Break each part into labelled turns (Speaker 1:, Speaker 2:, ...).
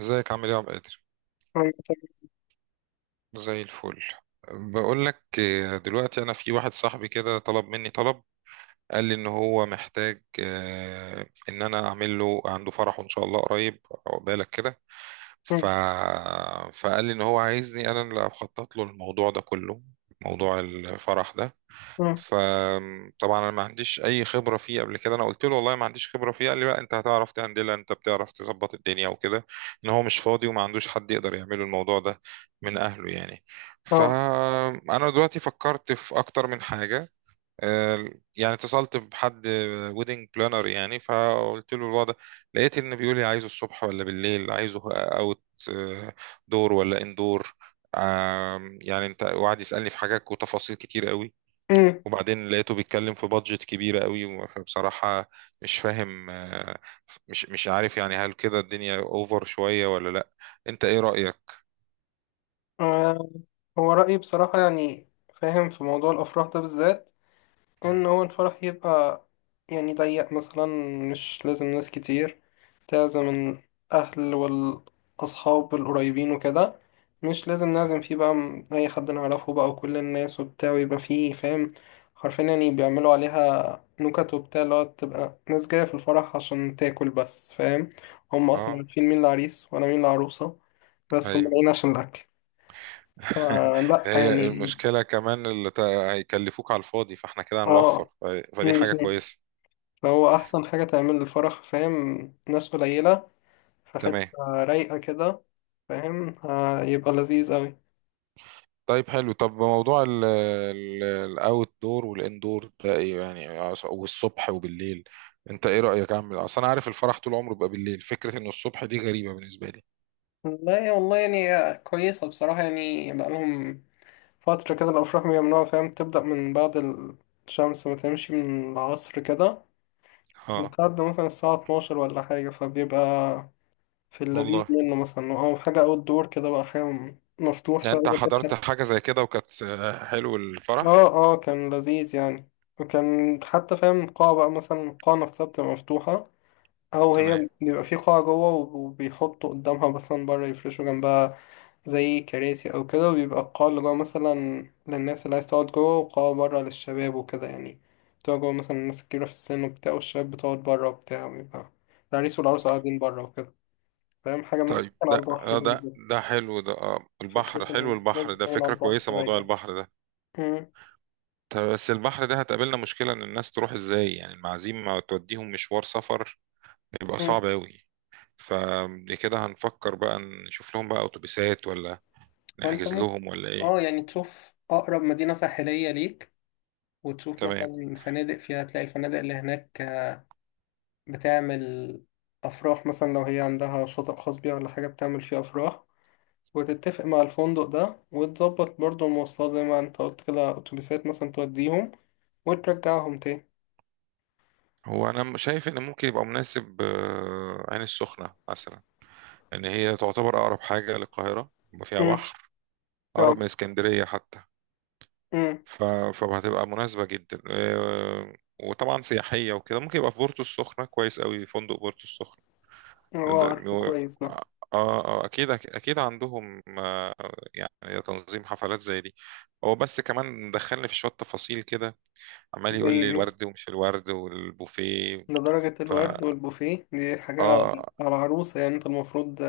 Speaker 1: ازيك عامل ايه يا عبد القادر؟
Speaker 2: أيوة.
Speaker 1: زي الفل. بقول لك، دلوقتي انا في واحد صاحبي كده طلب مني طلب. قال لي ان هو محتاج، ان انا اعمل له عنده فرحه ان شاء الله قريب. عقبالك كده. ف...
Speaker 2: تمام.
Speaker 1: فقال لي ان هو عايزني انا اللي اخطط له الموضوع ده كله، موضوع الفرح ده.
Speaker 2: م.
Speaker 1: فطبعا انا ما عنديش اي خبره فيه قبل كده، انا قلت له والله ما عنديش خبره فيه، قال لي لا انت هتعرف تهندلها، انت بتعرف تظبط الدنيا وكده. ان هو مش فاضي وما عندوش حد يقدر يعمله الموضوع ده، من اهله يعني.
Speaker 2: اه.
Speaker 1: فانا دلوقتي فكرت في اكتر من حاجه. آه، يعني اتصلت بحد ويدنج بلانر يعني، فقلت له الوضع. لقيت ان بيقول لي عايزه الصبح ولا بالليل، عايزه اوت دور ولا اندور. يعني انت وقعد يسالني في حاجات وتفاصيل كتير قوي.
Speaker 2: امم
Speaker 1: وبعدين لقيته بيتكلم في بادجت كبيرة قوي، فبصراحة مش فاهم. مش عارف يعني، هل كده الدنيا اوفر شوية ولا لا؟ انت ايه رأيك؟
Speaker 2: آه، هو رأيي بصراحة، يعني فاهم في موضوع الأفراح ده بالذات.
Speaker 1: مم.
Speaker 2: ان هو الفرح يبقى يعني ضيق مثلا، مش لازم ناس كتير، لازم الاهل والاصحاب القريبين وكده. مش لازم نعزم فيه بقى اي حد نعرفه بقى وكل الناس وبتاع، ويبقى فيه فاهم حرفيا يعني بيعملوا عليها نكت وبتاع، اللي هو تبقى ناس جاية في الفرح عشان تاكل بس. فاهم هم اصلا
Speaker 1: اه،
Speaker 2: عارفين مين العريس وانا مين العروسة، بس هم
Speaker 1: ايوه.
Speaker 2: جايين عشان الاكل. فلا
Speaker 1: هي
Speaker 2: يعني.
Speaker 1: المشكلة كمان اللي هيكلفوك على الفاضي، فاحنا كده هنوفر.
Speaker 2: اه.
Speaker 1: فدي حاجة كويسة.
Speaker 2: فهو أحسن حاجة تعمل الفرح فاهم ناس قليلة، في حتة
Speaker 1: تمام.
Speaker 2: رايقة كده، فاهم يبقى لذيذ أوي.
Speaker 1: طيب حلو، طب موضوع الاوت دور والان دور ده ايه يعني؟ والصبح وبالليل، انت ايه رأيك؟ اعمل اصل انا عارف الفرح طول عمره بيبقى بالليل، فكرة انه الصبح دي غريبة بالنسبة لي.
Speaker 2: لا والله، يعني كويسة بصراحة. يعني بقالهم فترة كده الأفراح بيعملوها، فاهم تبدأ من بعد الشمس وتمشي من العصر كده،
Speaker 1: اه
Speaker 2: لحد مثلا الساعة 12 ولا حاجة. فبيبقى في اللذيذ
Speaker 1: والله،
Speaker 2: منه، مثلا أو حاجة أوت دور كده، بقى حاجة مفتوح
Speaker 1: يعني
Speaker 2: سواء
Speaker 1: انت
Speaker 2: إذا
Speaker 1: حضرت
Speaker 2: كانت.
Speaker 1: حاجة زي كده وكانت، حلو
Speaker 2: اه
Speaker 1: الفرح؟
Speaker 2: اه، كان لذيذ يعني. وكان حتى فاهم قاعة، بقى مثلا القاعة نفسها بتبقى مفتوحة، أو
Speaker 1: تمام.
Speaker 2: هي بيبقى في قاعة جوه وبيحطوا قدامها مثلا بره، يفرشوا جنبها زي كراسي أو كده، وبيبقى القاعة اللي جوه مثلا للناس اللي عايز تقعد جوه، وقاعة بره للشباب وكده، يعني بتقعد جوه مثلا الناس الكبيرة في السن وبتاع، والشباب بتقعد بره وبتاع، ويبقى العريس والعروسة قاعدين بره وكده. فاهم حاجة مثلا
Speaker 1: طيب
Speaker 2: كان
Speaker 1: ده،
Speaker 2: على البحر
Speaker 1: ده
Speaker 2: برضه.
Speaker 1: ده حلو ده،
Speaker 2: فكرة
Speaker 1: البحر، حلو
Speaker 2: إن الناس
Speaker 1: البحر ده،
Speaker 2: بتكون على
Speaker 1: فكرة
Speaker 2: البحر
Speaker 1: كويسة موضوع
Speaker 2: رايقة.
Speaker 1: البحر ده.
Speaker 2: مم.
Speaker 1: طيب بس البحر ده هتقابلنا مشكلة، ان الناس تروح ازاي؟ يعني المعازيم ما توديهم مشوار سفر، يبقى صعب
Speaker 2: مم.
Speaker 1: اوي. فكده هنفكر بقى، نشوف لهم بقى اتوبيسات ولا
Speaker 2: وأنت
Speaker 1: نحجز لهم ولا ايه.
Speaker 2: اه، يعني تشوف أقرب مدينة ساحلية ليك، وتشوف
Speaker 1: تمام.
Speaker 2: مثلا فنادق فيها، تلاقي الفنادق اللي هناك بتعمل أفراح. مثلا لو هي عندها شاطئ خاص بيها ولا حاجة بتعمل فيه أفراح، وتتفق مع الفندق ده وتظبط برضه المواصلات زي ما انت قلت كده، أتوبيسات مثلا توديهم وترجعهم تاني.
Speaker 1: هو انا شايف ان ممكن يبقى مناسب، عين السخنة مثلا. ان هي تعتبر اقرب حاجه للقاهره، فيها
Speaker 2: امم.
Speaker 1: بحر،
Speaker 2: اه.
Speaker 1: اقرب من اسكندريه حتى.
Speaker 2: امم.
Speaker 1: ف... فهتبقى مناسبه جدا. وطبعا سياحيه وكده، ممكن يبقى في بورتو السخنه كويس قوي، فندق بورتو السخنه.
Speaker 2: اه،
Speaker 1: ده-
Speaker 2: عارفه
Speaker 1: و-
Speaker 2: كويس ده.
Speaker 1: اه. اكيد اكيد عندهم، يعني تنظيم حفلات زي دي. هو بس كمان دخلني في شويه تفاصيل كده، عمال
Speaker 2: زي
Speaker 1: يقول لي
Speaker 2: ايه؟
Speaker 1: الورد ومش الورد والبوفيه.
Speaker 2: لدرجة
Speaker 1: فا
Speaker 2: الورد والبوفيه دي حاجة
Speaker 1: اه.
Speaker 2: على العروسة، يعني انت المفروض.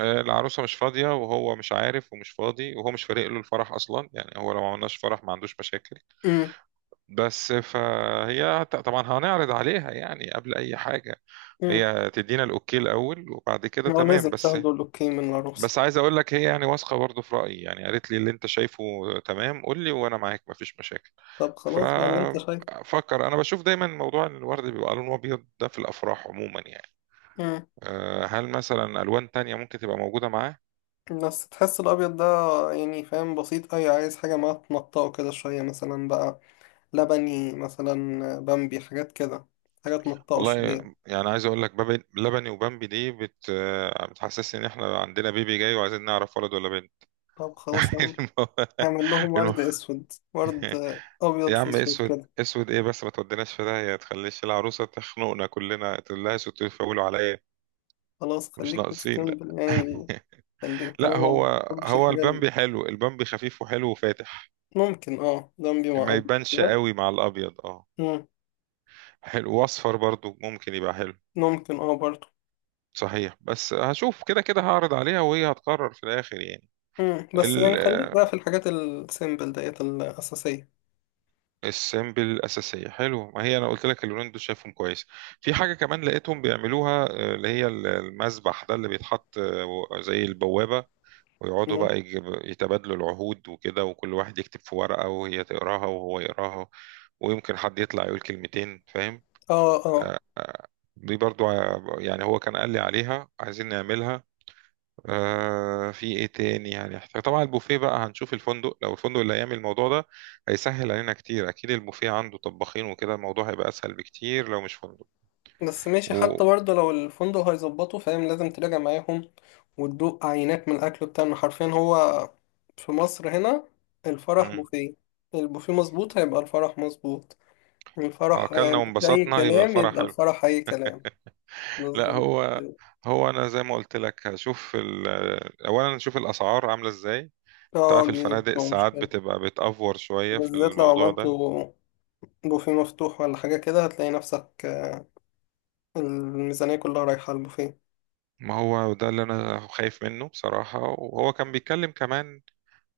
Speaker 1: العروسة مش فاضية وهو مش عارف ومش فاضي، وهو مش فارق له الفرح أصلا يعني، هو لو ما عملناش فرح ما عندوش مشاكل.
Speaker 2: امم.
Speaker 1: بس فهي، طبعا هنعرض عليها يعني قبل أي حاجة،
Speaker 2: امم.
Speaker 1: هي تدينا الأوكي الأول وبعد كده
Speaker 2: هو لازم
Speaker 1: تمام بس.
Speaker 2: تاخدوا الأوكي من العروسة.
Speaker 1: بس عايز أقول لك هي يعني واثقة برضه في رأيي، يعني قالت لي اللي أنت شايفه تمام، قول لي وأنا معاك مفيش مشاكل.
Speaker 2: طب خلاص بقى اللي انت شايفه.
Speaker 1: ففكر أنا، بشوف دايما موضوع إن الورد بيبقى لونه أبيض ده في الأفراح عموما يعني،
Speaker 2: مم.
Speaker 1: هل مثلا ألوان تانية ممكن تبقى موجودة معاه؟
Speaker 2: بس تحس الابيض ده يعني فاهم بسيط اوي، عايز حاجه ما تنطقه كده شويه، مثلا بقى لبني مثلا، بامبي، حاجات كده، حاجات تنطقه
Speaker 1: والله
Speaker 2: شويه.
Speaker 1: يعني عايز اقول لك، بابي لبني وبامبي دي بتحسسني ان احنا عندنا بيبي جاي وعايزين نعرف ولد ولا بنت.
Speaker 2: طب خلاص يا عم،
Speaker 1: المو...
Speaker 2: هعمل لهم
Speaker 1: المو...
Speaker 2: ورد اسود، ورد ابيض
Speaker 1: يا
Speaker 2: في
Speaker 1: عم،
Speaker 2: اسود
Speaker 1: اسود
Speaker 2: كده.
Speaker 1: اسود ايه بس، ما توديناش في داهيه، تخليش العروسه تخنقنا كلنا، تقول لها سوتوا تفولوا عليا.
Speaker 2: خلاص
Speaker 1: مش
Speaker 2: خليك
Speaker 1: ناقصين لا.
Speaker 2: تستمبل يعني، خليك
Speaker 1: لا
Speaker 2: طالما
Speaker 1: هو،
Speaker 2: ما بتحبش
Speaker 1: هو
Speaker 2: الحاجه اللي.
Speaker 1: البامبي حلو، البامبي خفيف وحلو وفاتح،
Speaker 2: ممكن اه، بامبي مع
Speaker 1: ما
Speaker 2: ابيض
Speaker 1: يبانش
Speaker 2: كده.
Speaker 1: قوي مع الابيض، اه.
Speaker 2: مم.
Speaker 1: حلو، واصفر برضو ممكن يبقى حلو.
Speaker 2: ممكن اه برضه.
Speaker 1: صحيح بس هشوف، كده كده هعرض عليها وهي هتقرر في الاخر يعني.
Speaker 2: مم. بس يعني
Speaker 1: ال-
Speaker 2: خليك بقى
Speaker 1: آه،
Speaker 2: في الحاجات السيمبل ديت الاساسيه.
Speaker 1: السيمبل الأساسية حلو، ما هي أنا قلت لك اللونين دول شايفهم كويس. في حاجة كمان لقيتهم بيعملوها، اللي هي المذبح ده اللي بيتحط، زي البوابة، ويقعدوا بقى يتبادلوا العهود وكده، وكل واحد يكتب في ورقة وهي تقراها وهو يقراها، ويمكن حد يطلع يقول كلمتين فاهم.
Speaker 2: اه اه.
Speaker 1: دي برضو، يعني هو كان قال لي عليها عايزين نعملها. في ايه تاني يعني احتاج؟ طبعا البوفيه بقى هنشوف الفندق، لو الفندق اللي هيعمل الموضوع ده هيسهل علينا كتير، اكيد البوفيه عنده طباخين وكده، الموضوع هيبقى اسهل بكتير لو مش فندق.
Speaker 2: بس ماشي،
Speaker 1: و
Speaker 2: حتى برضه لو الفندق هيظبطه، فاهم لازم تراجع معاهم وتدوق عينات من الاكل بتاعنا. حرفيا هو في مصر هنا الفرح
Speaker 1: مم.
Speaker 2: بوفيه، البوفيه مظبوط هيبقى الفرح مظبوط، الفرح
Speaker 1: اكلنا
Speaker 2: اي
Speaker 1: وانبسطنا يبقى
Speaker 2: كلام
Speaker 1: الفرح
Speaker 2: يبقى
Speaker 1: حلو.
Speaker 2: الفرح اي كلام.
Speaker 1: لا
Speaker 2: بالظبط.
Speaker 1: هو، هو انا زي ما قلت لك هشوف اولا نشوف الاسعار عامله ازاي، انت
Speaker 2: اه،
Speaker 1: عارف
Speaker 2: دي
Speaker 1: الفنادق
Speaker 2: بتبقى
Speaker 1: ساعات
Speaker 2: مشكلة،
Speaker 1: بتبقى بتأفور شويه في
Speaker 2: بالذات لو
Speaker 1: الموضوع
Speaker 2: عملته
Speaker 1: ده.
Speaker 2: بوفيه مفتوح ولا حاجة كده، هتلاقي نفسك الميزانية كلها رايحة على البوفيه.
Speaker 1: ما هو ده اللي انا خايف منه بصراحه. وهو كان بيتكلم كمان،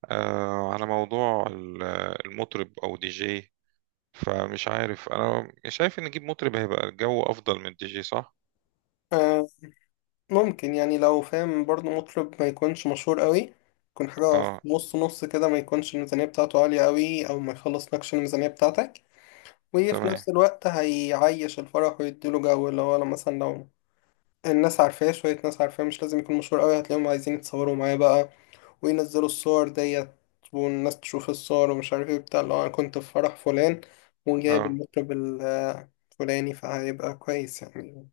Speaker 1: على موضوع المطرب او دي جي. فمش عارف، انا شايف ان نجيب مطرب هيبقى الجو افضل من دي جي، صح؟
Speaker 2: آه، ممكن يعني، لو فاهم برضو مطرب ما يكونش مشهور قوي، يكون حاجة في
Speaker 1: اه،
Speaker 2: نص نص كده، ما يكونش الميزانية بتاعته عالية قوي أو ما يخلص نكش الميزانية بتاعتك. وفي
Speaker 1: تمام،
Speaker 2: نفس الوقت هيعيش الفرح ويديله جو، اللي هو لو مثلا، لو الناس عارفاه شوية ناس عارفاه، مش لازم يكون مشهور قوي، هتلاقيهم عايزين يتصوروا معاه بقى وينزلوا الصور ديت، والناس تشوف الصور ومش عارف ايه بتاع، اللي هو أنا كنت في فرح فلان وجايب
Speaker 1: اه.
Speaker 2: المطرب الفلاني، فهيبقى كويس يعني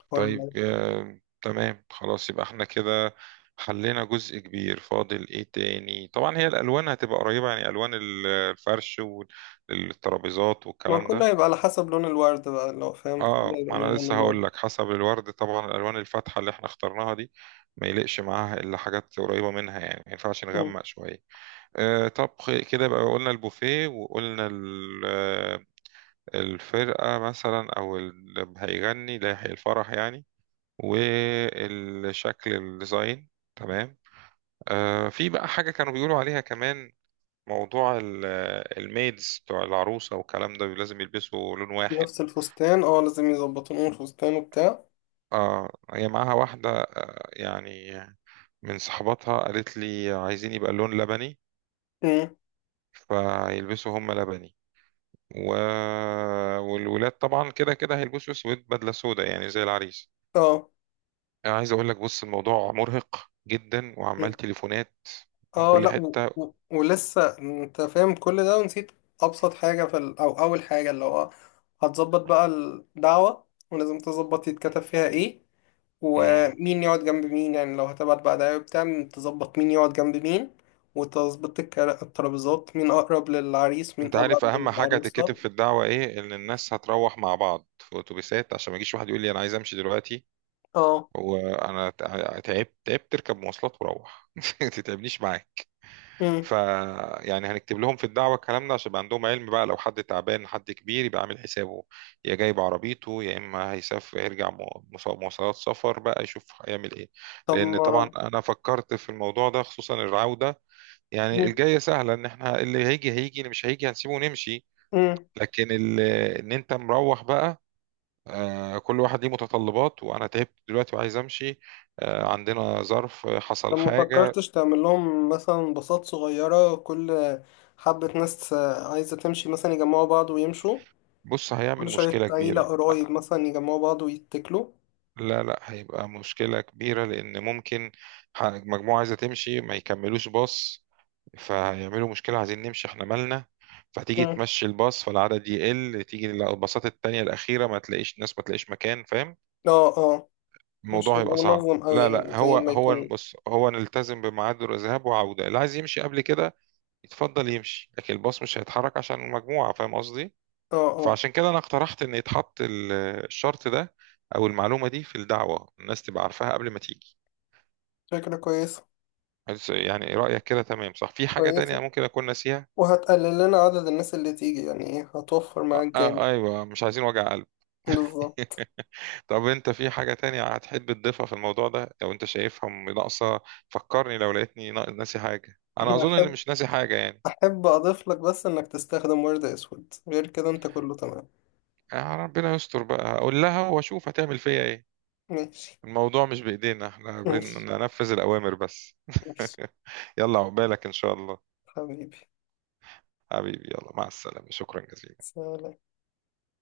Speaker 2: الحوار
Speaker 1: طيب،
Speaker 2: ده.
Speaker 1: تمام خلاص، يبقى احنا كده حلينا جزء كبير. فاضل ايه تاني؟ طبعا هي الالوان هتبقى قريبة يعني، الوان الفرش والترابيزات
Speaker 2: ما
Speaker 1: والكلام
Speaker 2: كله
Speaker 1: ده.
Speaker 2: هيبقى على حسب لون الورد بقى، لو فاهم كله
Speaker 1: اه،
Speaker 2: هيبقى
Speaker 1: ما
Speaker 2: من
Speaker 1: انا
Speaker 2: لون
Speaker 1: لسه هقول
Speaker 2: الورد.
Speaker 1: لك، حسب الورد طبعا، الالوان الفاتحة اللي احنا اخترناها دي ما يليقش معاها الا حاجات قريبة منها يعني، ما ينفعش
Speaker 2: مم.
Speaker 1: نغمق شوية. طب كده بقى قلنا البوفيه، وقلنا الفرقة مثلا، أو اللي هيغني اللي هيحيي الفرح يعني، والشكل الديزاين. تمام. في بقى حاجة كانوا بيقولوا عليها كمان، موضوع الميدز بتوع العروسة والكلام ده، لازم يلبسوا لون واحد.
Speaker 2: نفس الفستان، اه لازم يظبطوا لون الفستان وبتاع.
Speaker 1: اه، هي معاها واحدة يعني من صحباتها، قالت لي عايزين يبقى اللون لبني،
Speaker 2: مم.
Speaker 1: فيلبسوا هم لبني. و... والولاد طبعا كده كده هيلبسوا اسود، بدله سودا يعني زي العريس.
Speaker 2: اه.
Speaker 1: انا عايز اقول لك بص، الموضوع مرهق جدا، وعمال
Speaker 2: مم.
Speaker 1: تليفونات من
Speaker 2: اه،
Speaker 1: كل
Speaker 2: لا و...
Speaker 1: حته.
Speaker 2: و... ولسه انت فاهم كل ده ونسيت ابسط حاجة في ال... او اول حاجة، اللي هو هتظبط بقى الدعوة، ولازم تظبط يتكتب فيها ايه
Speaker 1: مم.
Speaker 2: ومين يقعد جنب مين، يعني لو هتبعت بقى دعوة بتاع، تظبط مين يقعد جنب مين، وتظبط الترابيزات، مين اقرب للعريس مين
Speaker 1: انت
Speaker 2: ابعد
Speaker 1: عارف اهم حاجه تتكتب
Speaker 2: للعروسة.
Speaker 1: في الدعوه ايه؟ ان الناس هتروح مع بعض في اتوبيسات، عشان ما يجيش واحد يقول لي انا عايز امشي دلوقتي،
Speaker 2: اه.
Speaker 1: وانا تعبت تعبت تركب مواصلات وروح، ما تتعبنيش معاك. ف يعني هنكتب لهم في الدعوة الكلام ده، عشان يبقى عندهم علم بقى، لو حد تعبان حد كبير يبقى عامل حسابه، يا جايب عربيته يا إما هيسافر يرجع مواصلات، سفر بقى يشوف هيعمل إيه.
Speaker 2: طب
Speaker 1: لأن طبعا
Speaker 2: ما
Speaker 1: أنا فكرت في الموضوع ده، خصوصا العودة، يعني
Speaker 2: مم.
Speaker 1: الجاية سهلة، إن إحنا اللي هيجي هيجي اللي مش هيجي هنسيبه ونمشي.
Speaker 2: مم.
Speaker 1: لكن إن أنت مروح بقى، كل واحد ليه متطلبات، وأنا تعبت دلوقتي وعايز أمشي، عندنا ظرف، حصل
Speaker 2: طب ما
Speaker 1: حاجة.
Speaker 2: فكرتش تعمل لهم مثلا باصات صغيرة، كل حبة ناس عايزة تمشي مثلا يجمعوا بعض ويمشوا،
Speaker 1: بص هيعمل
Speaker 2: كل شوية
Speaker 1: مشكلة
Speaker 2: عيلة
Speaker 1: كبيرة،
Speaker 2: قرايب مثلا يجمعوا بعض ويتكلوا.
Speaker 1: لا لا، هيبقى مشكلة كبيرة، لأن ممكن مجموعة عايزة تمشي ما يكملوش باص، فهيعملوا مشكلة، عايزين نمشي احنا مالنا. فتيجي
Speaker 2: مم.
Speaker 1: تمشي الباص، فالعدد يقل، تيجي الباصات التانية الأخيرة ما تلاقيش ناس، ما تلاقيش مكان، فاهم؟
Speaker 2: اه اه. مش
Speaker 1: الموضوع
Speaker 2: هيبقى
Speaker 1: هيبقى صعب.
Speaker 2: منظم أوي
Speaker 1: لا لا،
Speaker 2: يعني، زي
Speaker 1: هو
Speaker 2: ما
Speaker 1: هو،
Speaker 2: يكون.
Speaker 1: بص، هو نلتزم بميعاد الذهاب وعودة، اللي عايز يمشي قبل كده يتفضل يمشي، لكن الباص مش هيتحرك عشان المجموعة، فاهم قصدي؟
Speaker 2: اه اه.
Speaker 1: فعشان كده أنا اقترحت إن يتحط الشرط ده، أو المعلومة دي في الدعوة، الناس تبقى عارفاها قبل ما تيجي.
Speaker 2: فكرة كويسة.
Speaker 1: بس يعني رأيك كده تمام، صح؟ في حاجة تانية
Speaker 2: كويسة،
Speaker 1: ممكن أكون ناسيها؟
Speaker 2: وهتقلل لنا عدد الناس اللي تيجي، يعني ايه هتوفر معاك
Speaker 1: آه،
Speaker 2: جامد.
Speaker 1: أيوة، مش عايزين وجع قلب.
Speaker 2: بالظبط.
Speaker 1: طب أنت في حاجة تانية هتحب تضيفها في الموضوع ده لو أنت شايفها ناقصة؟ فكرني لو لقيتني ناسي حاجة، أنا
Speaker 2: أنا
Speaker 1: أظن إن
Speaker 2: أحب
Speaker 1: مش ناسي حاجة يعني.
Speaker 2: أحب أضيف لك بس إنك تستخدم ورد أسود، غير كده أنت كله تمام.
Speaker 1: آه، ربنا يستر بقى، هقول لها وأشوف هتعمل فيا إيه.
Speaker 2: ماشي.
Speaker 1: الموضوع مش بإيدينا، إحنا
Speaker 2: ماشي.
Speaker 1: بننفذ الأوامر بس.
Speaker 2: ماشي.
Speaker 1: يلا، عقبالك إن شاء الله.
Speaker 2: حبيبي،
Speaker 1: حبيبي، يلا مع السلامة، شكرا جزيلا.
Speaker 2: سلام.